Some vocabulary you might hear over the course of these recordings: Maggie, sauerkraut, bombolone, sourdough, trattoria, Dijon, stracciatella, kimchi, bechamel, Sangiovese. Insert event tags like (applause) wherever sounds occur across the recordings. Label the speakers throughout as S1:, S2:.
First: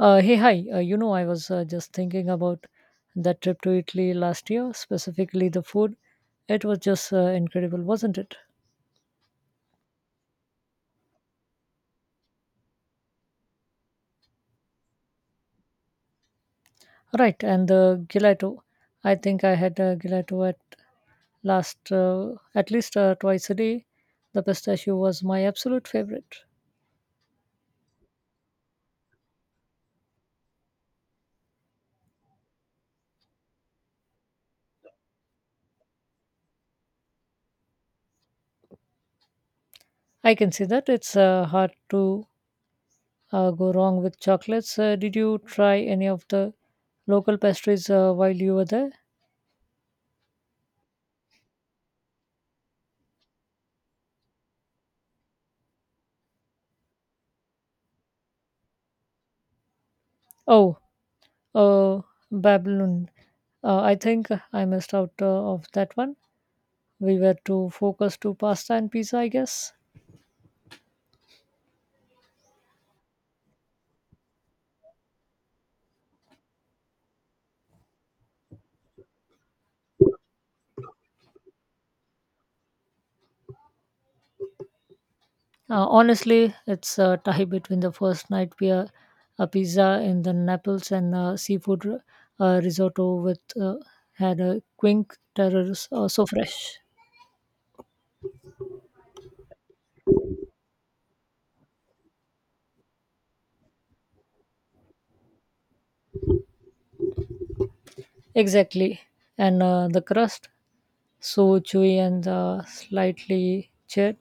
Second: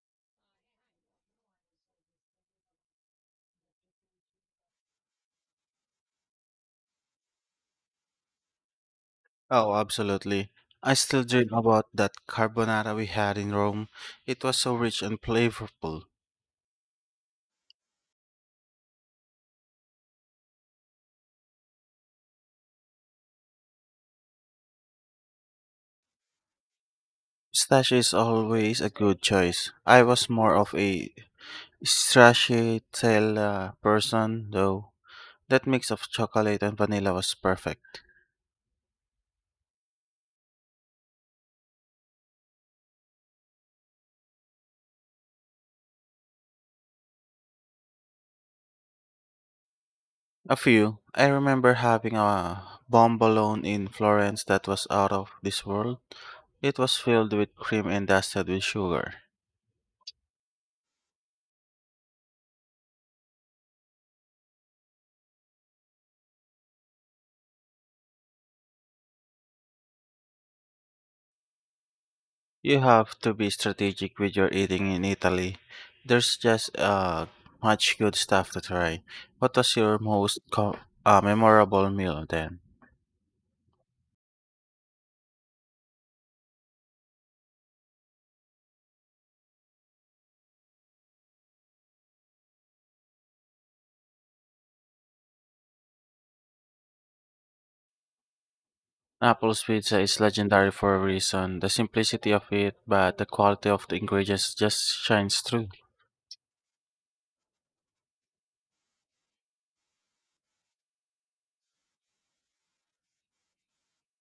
S1: Hey, hi. You know, I was just thinking about that trip to Italy last year, specifically the food. It was just incredible, wasn't it?
S2: Oh, absolutely. I still dream about that carbonara we had in Rome. It was so rich and flavorful.
S1: Right, and the gelato. I think I had gelato at last at least twice a day. The pistachio was my absolute favorite.
S2: Pistachio is always a good choice. I was more of a stracciatella person, though. That mix of chocolate and vanilla was perfect.
S1: I can see that it's hard to go wrong with chocolates. Did you try any of the local pastries while you were there?
S2: A few. I remember having a bombolone in Florence that was out of this world. It was filled with cream and dusted with sugar.
S1: Oh, uh, Babylon. I think I missed out of that one. We were too focused to pasta and pizza, I guess.
S2: You have to be strategic with your eating in Italy. There's just much good stuff to try. What was your most memorable meal then?
S1: Honestly, it's a tie between the first night beer, a pizza in the Naples, and seafood risotto with had a quink terrors so fresh.
S2: Apple's pizza is legendary for a reason. The simplicity of it, but the quality of the ingredients just shines through.
S1: Exactly, and the crust so chewy and slightly charred.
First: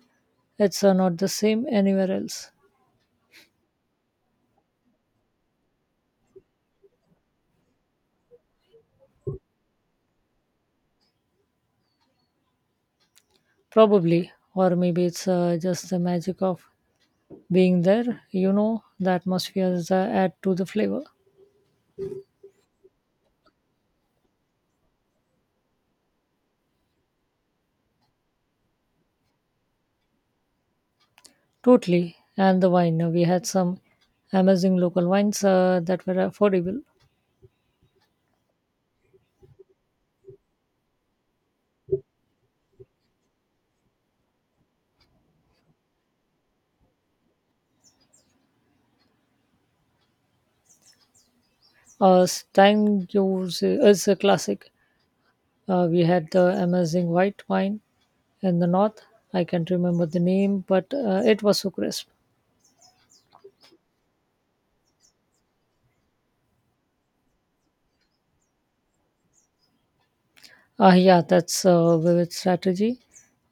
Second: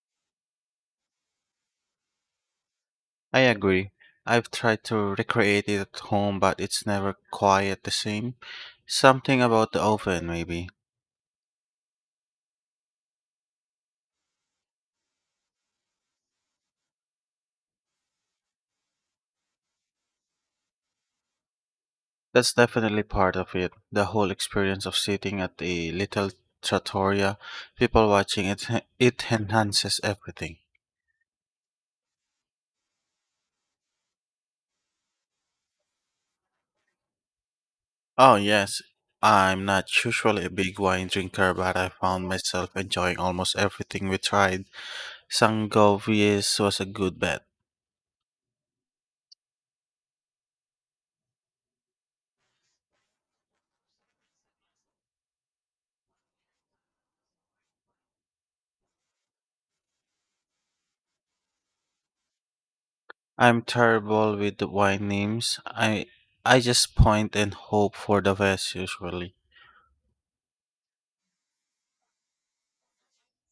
S1: It's not the same anywhere else,
S2: I agree. I've tried to recreate it at home, but it's never quite the same. Something about the oven, maybe.
S1: probably, or maybe it's just the magic of being there. The atmospheres add to the flavor,
S2: That's definitely part of it. The whole experience of sitting at a little trattoria, people watching it, it enhances everything.
S1: totally, and the wine, we had some amazing local wines that were affordable.
S2: Oh, yes. I'm not usually a big wine drinker, but I found myself enjoying almost everything we tried. Sangiovese was a good bet.
S1: Stang Juice is a classic. We had the amazing white wine in the north. I can't remember the name, but it was so crisp.
S2: I'm terrible with the wine names. I just point and hope for the best usually.
S1: Yeah, that's a vivid strategy,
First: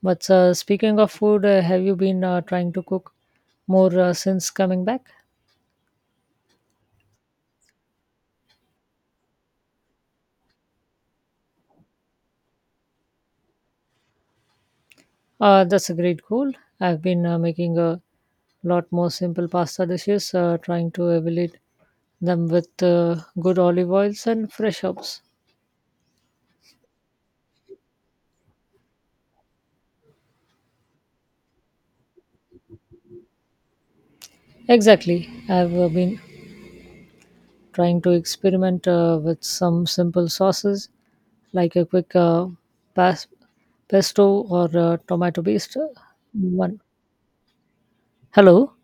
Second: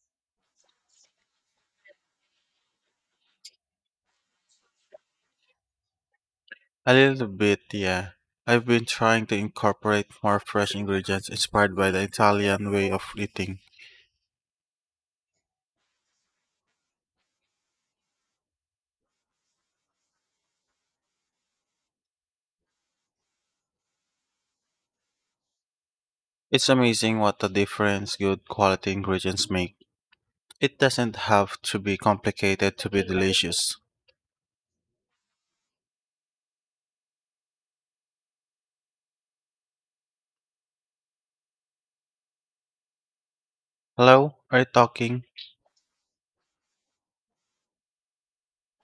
S1: but speaking of food, have you been trying to cook more since coming back?
S2: A little bit, yeah. I've been trying to incorporate more fresh ingredients inspired by the Italian way of eating.
S1: That's a great goal. I've been making a lot more simple pasta dishes, trying to evaluate them with good olive oils and fresh herbs.
S2: It's amazing what a difference good quality ingredients make. It doesn't have to be complicated to be delicious.
S1: Exactly. I've been trying to experiment with some simple sauces, like a quick pas- pesto
S2: Hello? Are you
S1: or
S2: talking?
S1: tomato based one. Hello.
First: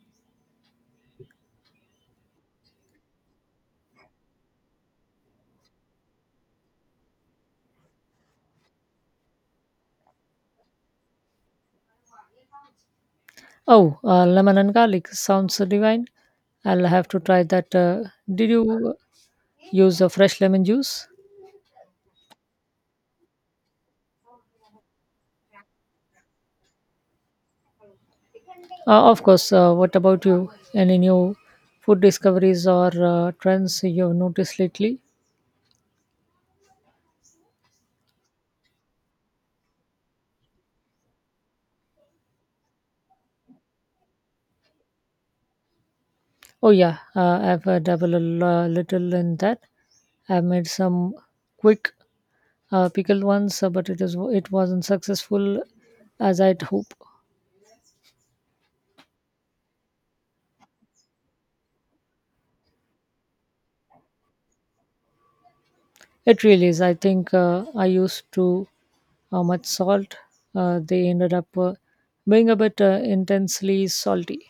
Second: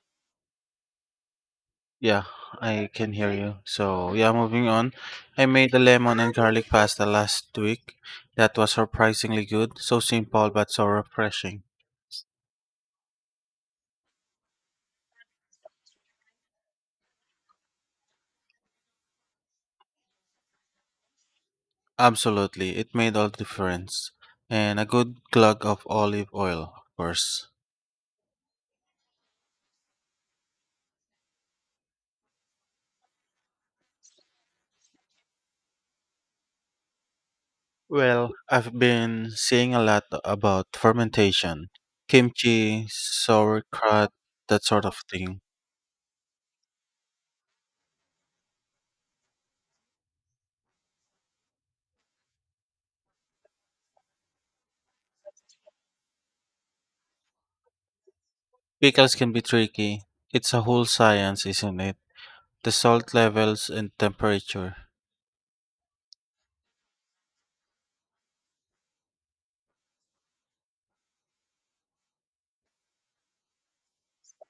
S2: Yeah, I can hear you. So, yeah, moving on. I made a lemon and garlic pasta last week. That was surprisingly good. So simple but so refreshing.
S1: Oh, lemon and garlic sounds divine. I'll have to try that. Did you use a fresh lemon juice?
S2: Absolutely, it made all the difference. And a good glug of olive oil, of course.
S1: Of course, what about you? Any new food discoveries or trends you've noticed lately?
S2: Well, I've been seeing a lot about fermentation, kimchi, sauerkraut, that sort of thing.
S1: Oh, yeah, I've dabbled a little in that. I've made some quick pickled ones, but it wasn't successful as I'd hope.
S2: Pickles can be tricky. It's a whole science, isn't it? The salt levels and temperature.
S1: It really is. I think I used too much salt. They ended up being a bit intensely salty.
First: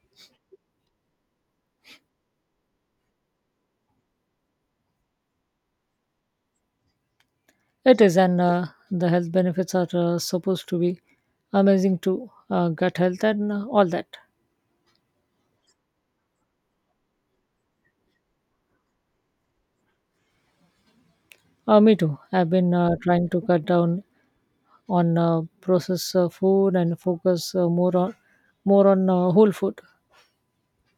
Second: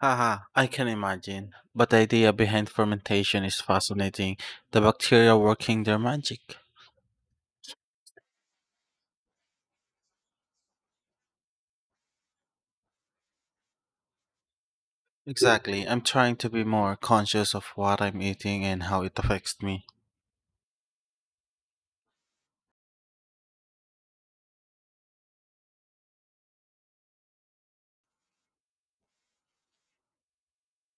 S2: Haha, I can imagine. But the idea behind fermentation is fascinating. The bacteria working their magic.
S1: It is, and the health benefits are supposed to be amazing too. Gut health and all that.
S2: Exactly. I'm trying to be more conscious of what I'm eating and how it affects me.
S1: Me too. I've been trying to cut down on processed food and focus more on whole food.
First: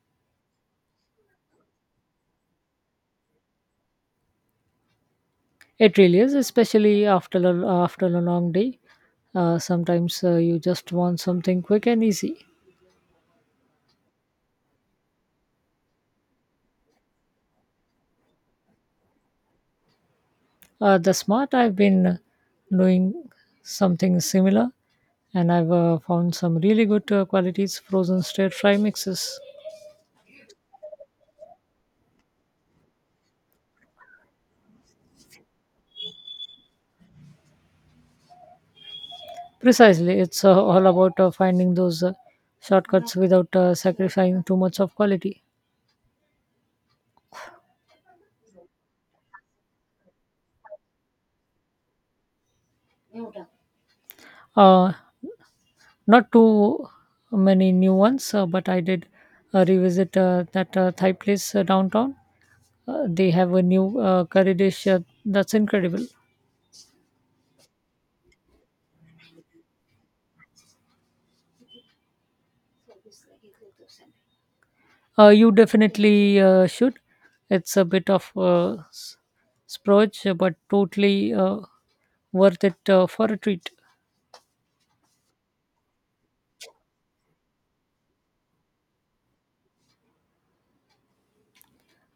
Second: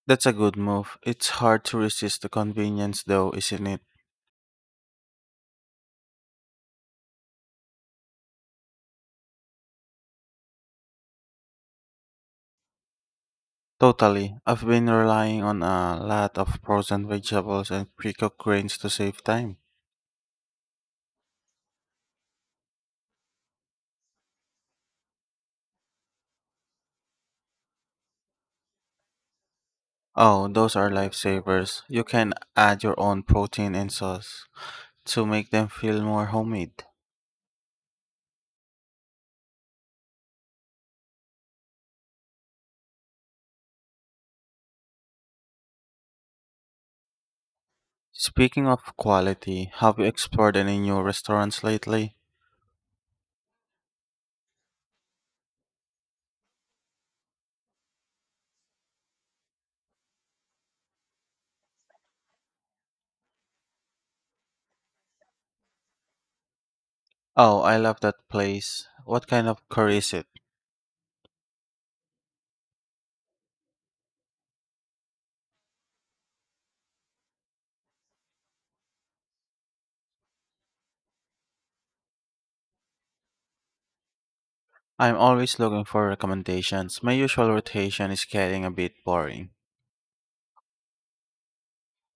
S2: That's a good move. It's hard to resist the convenience, though, isn't it?
S1: It really is, especially after a long day. Sometimes you just want something quick and easy.
S2: Totally. I've been relying on a lot of frozen vegetables and pre cooked grains to save time.
S1: The smart, I've been doing something similar, and I've found some really good qualities frozen stir fry mixes.
S2: Oh, those are lifesavers. You can add your own protein and sauce to make them feel more homemade.
S1: Precisely, it's all about finding those shortcuts without sacrificing too much of quality.
S2: Speaking of quality, have you explored any new restaurants lately?
S1: Uh, Not too many new ones, but I did revisit that Thai place downtown. They have a new curry dish that's incredible.
S2: Oh, I love that place. What kind of curry is it?
S1: You definitely should. It's a bit of a splurge, but totally worth it for a treat.
S2: I'm always looking for recommendations. My usual rotation is getting a bit boring.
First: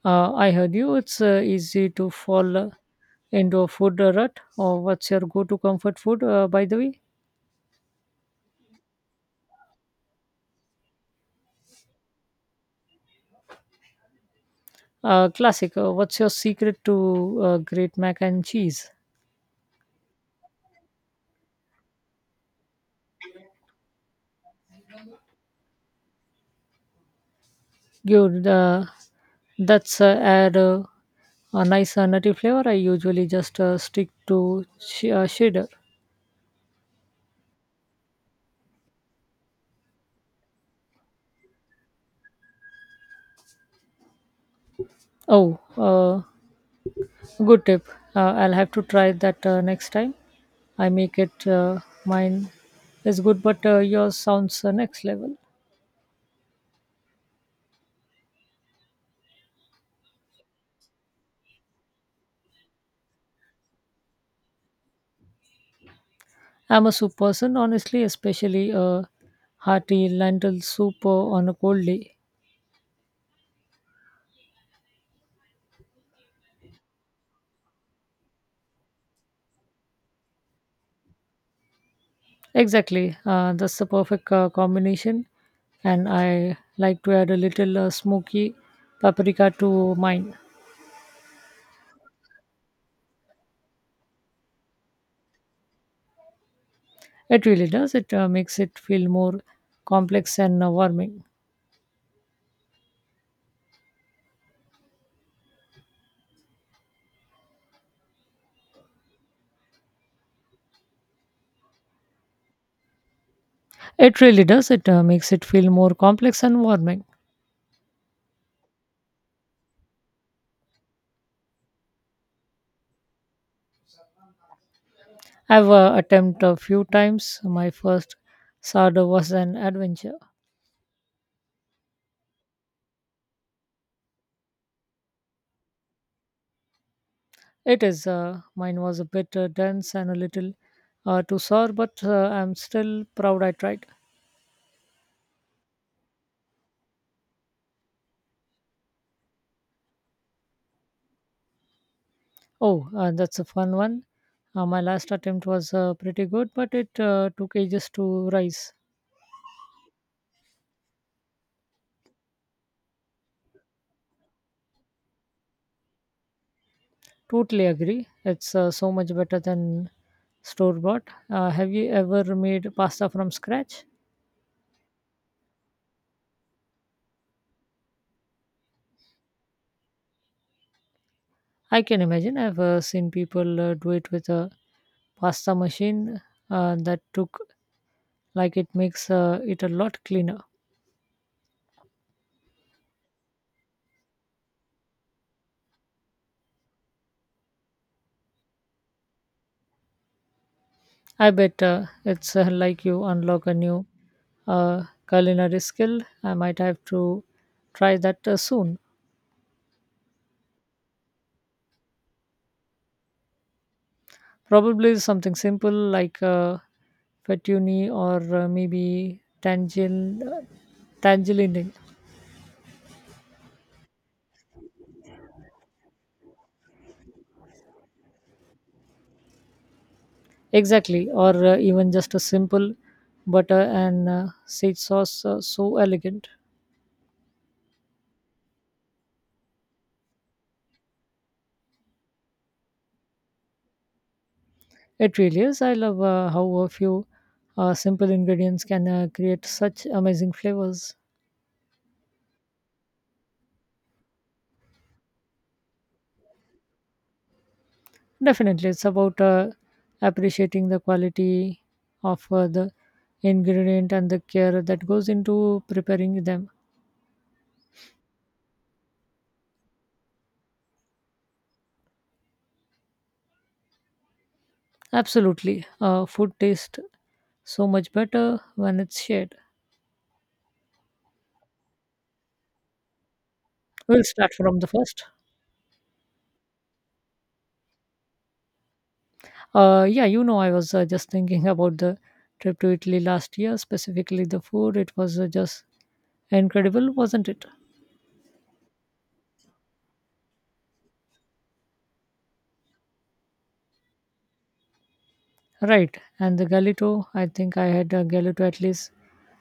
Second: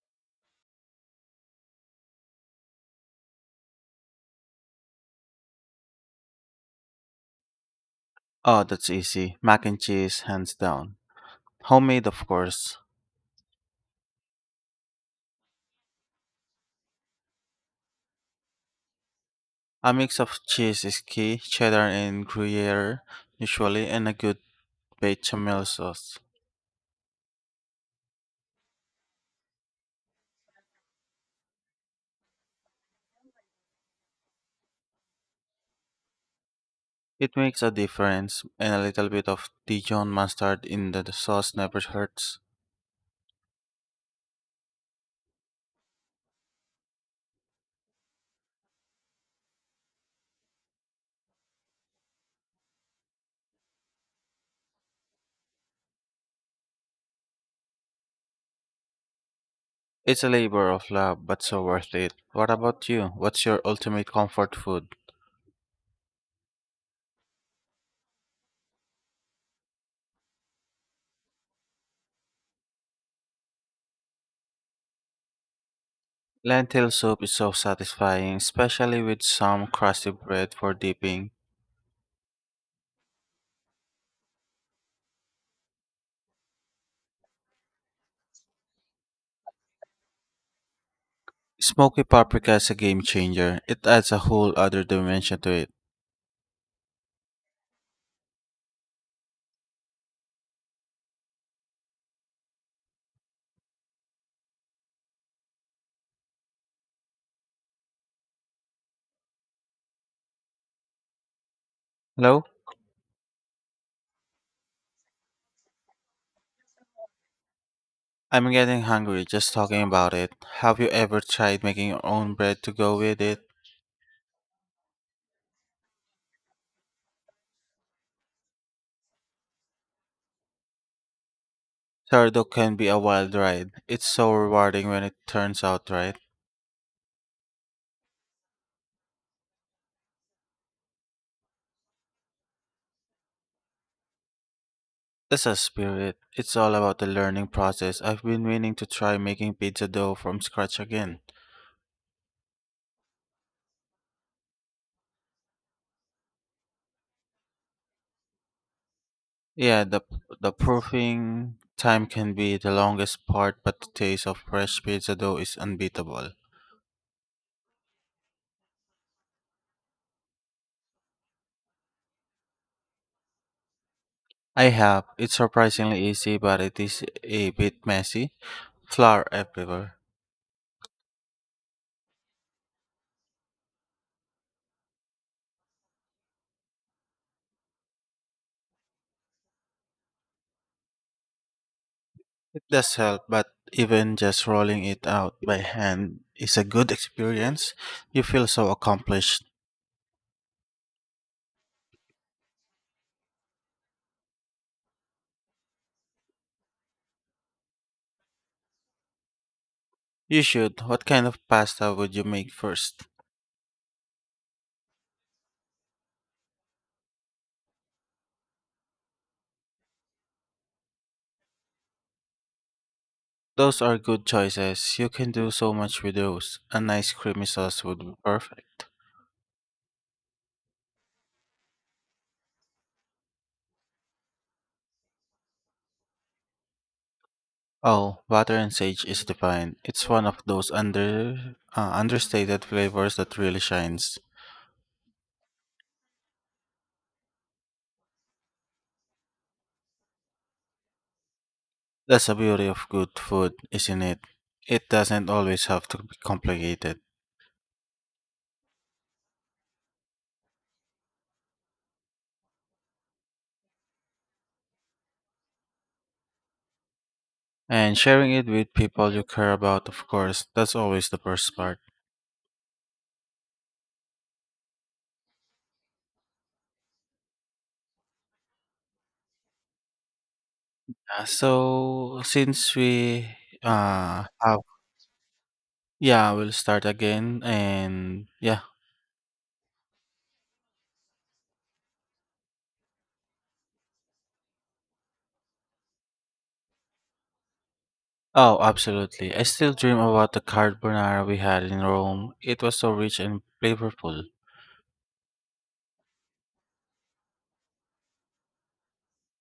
S1: I heard you. It's easy to fall into a food rut. Or what's your go-to comfort food, by the way?
S2: Oh, that's easy. Mac and cheese, hands down. Homemade, of course.
S1: Classic. What's your secret to great mac and cheese?
S2: A mix of cheese is key, cheddar and gruyere, usually, and a good bechamel sauce.
S1: Good. That's add a nice nutty flavor. I usually just stick to cheddar.
S2: It makes a difference, and a little bit of Dijon mustard in the sauce never hurts.
S1: Oh. Good tip. I'll have to try that next time. I make it mine is good, but yours sounds next level.
S2: It's a labor of love, but so worth it. What about you? What's your ultimate comfort food?
S1: I'm a soup person, honestly, especially a hearty lentil soup on a cold day.
S2: Lentil soup is so satisfying, especially with some crusty bread for dipping.
S1: Exactly. That's the perfect combination. And I like to add a little smoky paprika to mine.
S2: Smoky paprika is a game changer. It adds a whole other dimension to it.
S1: It really does. It makes it feel more complex and warming.
S2: Hello?
S1: It really does. It makes it feel more complex and warming.
S2: I'm getting hungry just talking about it. Have you ever tried making your own bread to go with it?
S1: I've attempted a few times. My first sourdough was an adventure.
S2: Sourdough can be a wild ride. It's so rewarding when it turns out right.
S1: It is. Mine was a bit dense and a little too sour, but I'm still proud I tried.
S2: That's a spirit. It's all about the learning process. I've been meaning to try making pizza dough from scratch again.
S1: Oh, that's a fun one. My last attempt was pretty good, but it took ages to rise.
S2: Yeah, the proofing time can be the longest part, but the taste of fresh pizza dough is unbeatable.
S1: Totally agree. It's so much better than store bought. Have you ever made pasta from scratch?
S2: I have. It's surprisingly easy, but it is a bit messy. Flour everywhere.
S1: I can imagine. I've seen people do it with a pasta machine that took like it makes it a lot cleaner.
S2: It does help, but even just rolling it out by hand is a good experience. You feel so accomplished.
S1: I bet it's like you unlock a new uh, culinary skill. I might have to try that soon.
S2: You should. What kind of pasta would you make first?
S1: Probably something simple like fettuccine or maybe tangel, tangeline.
S2: Those are good choices. You can do so much with those. A nice creamy sauce would be perfect.
S1: Exactly, or even just a simple butter and sage sauce so elegant.
S2: Oh, butter and sage is divine. It's one of those understated flavors that really shines.
S1: It really is. I love how a few simple ingredients can create such amazing flavors.
S2: That's the beauty of good food, isn't it? It doesn't always have to be complicated.
S1: Definitely, it's about appreciating the quality of the ingredient and the care that goes into preparing them.
S2: And sharing it with people you care about, of course, that's always the best part.
S1: Absolutely, food tastes so much better when it's shared.
S2: Uh, so, since we
S1: We'll
S2: uh
S1: start from
S2: have
S1: the first.
S2: yeah, we'll start again and yeah.
S1: Yeah, you know, I was just thinking (laughs) about the trip to Italy last year, specifically the food. It was just incredible, wasn't it?
S2: Oh, absolutely. I still dream about the carbonara we had in Rome. It was so rich and flavorful.
S1: Right, and the galito, I think I had a galito at least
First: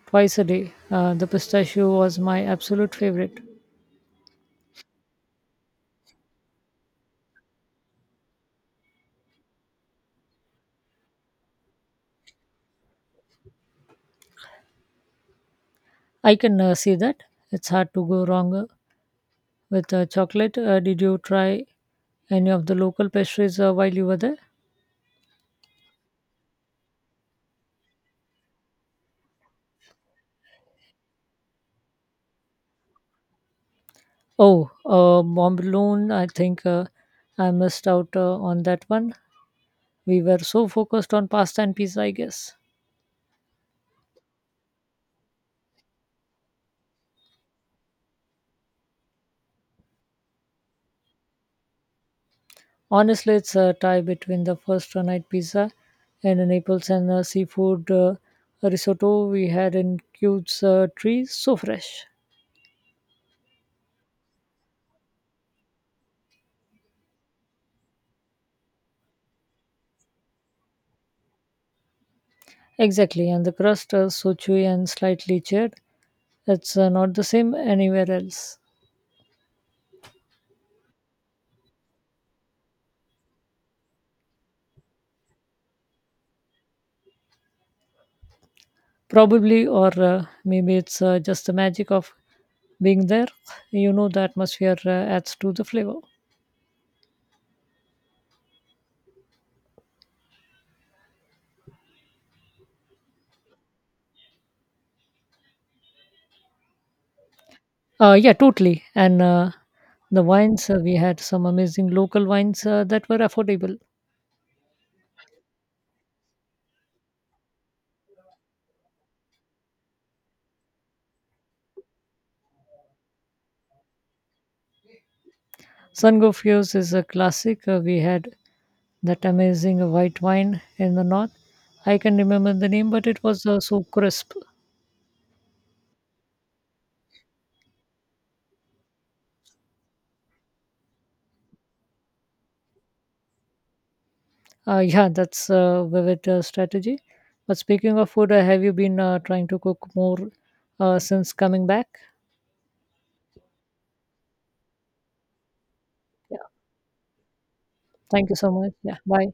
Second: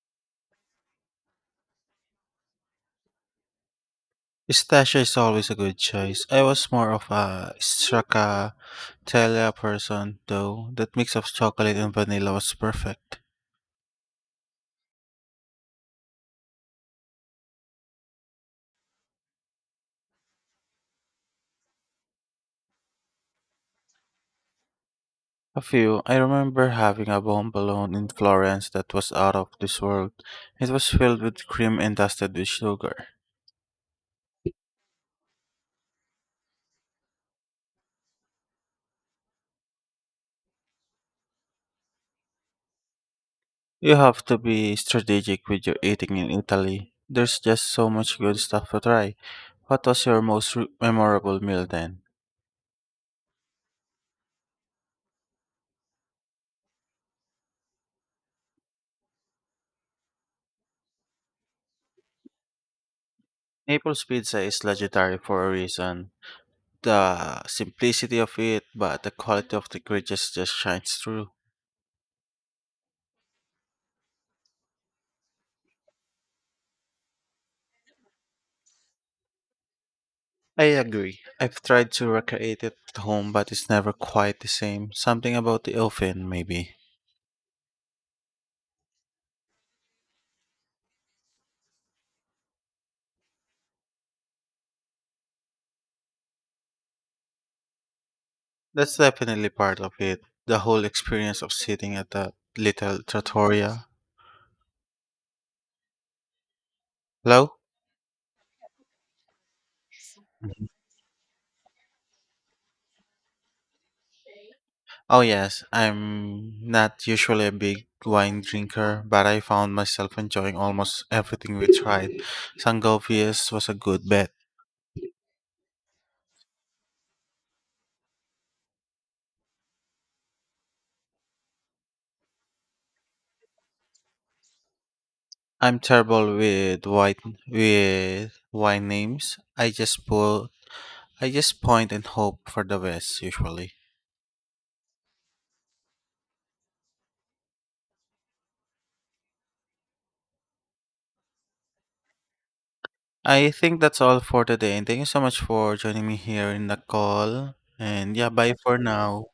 S1: twice a day. The pistachio was my absolute favorite.
S2: Pistachio is always a good choice. I was more of a stracciatella person, though. That mix of chocolate and vanilla was perfect.
S1: I can see that. It's hard to go wrong with chocolate. Did you try any of the local pastries while you were there?
S2: A few. I remember having a bomb balloon in Florence that was out of this world. It was filled with cream and dusted with sugar.
S1: Oh, Mont Blanc, I think I missed out on that one. We were so focused on pasta and pizza, I guess.
S2: You have to be strategic with your eating in Italy. There's just so much good stuff to try. What was your most memorable meal then?
S1: Honestly, it's a tie between the first night pizza and the Naples and seafood risotto we had in Cube's tree. So fresh.
S2: Naples pizza is legendary for a reason. The simplicity of it, but the quality of the creatures just shines through.
S1: Exactly, and the crust is so chewy and slightly charred. It's not the same anywhere else.
S2: I agree. I've tried to recreate it at home, but it's never quite the same. Something about the oven, maybe.
S1: Probably, or maybe it's just the magic of being there. You know, the atmosphere adds to the flavor.
S2: That's definitely part of it. The whole experience of sitting at that little trattoria. Hello?
S1: Yeah, totally. And the wines, we had some amazing local wines that were affordable.
S2: Oh, yes. I'm not usually a big wine drinker, but I found myself enjoying almost everything we tried. Sangovius was a good bet.
S1: Sun Go is a classic. We had that amazing white wine in the north. I can remember the name, but it was so crisp.
S2: I'm terrible with white with wine names. I just point and hope for the best usually.
S1: (laughs) Yeah, that's a vivid strategy. But speaking of food, have you been trying to cook more since coming back?
S2: I think that's all for today and thank you so much for joining me
S1: Yeah,
S2: here in the call. And
S1: thank
S2: yeah,
S1: you so
S2: bye
S1: much.
S2: for
S1: Yeah,
S2: now.
S1: bye.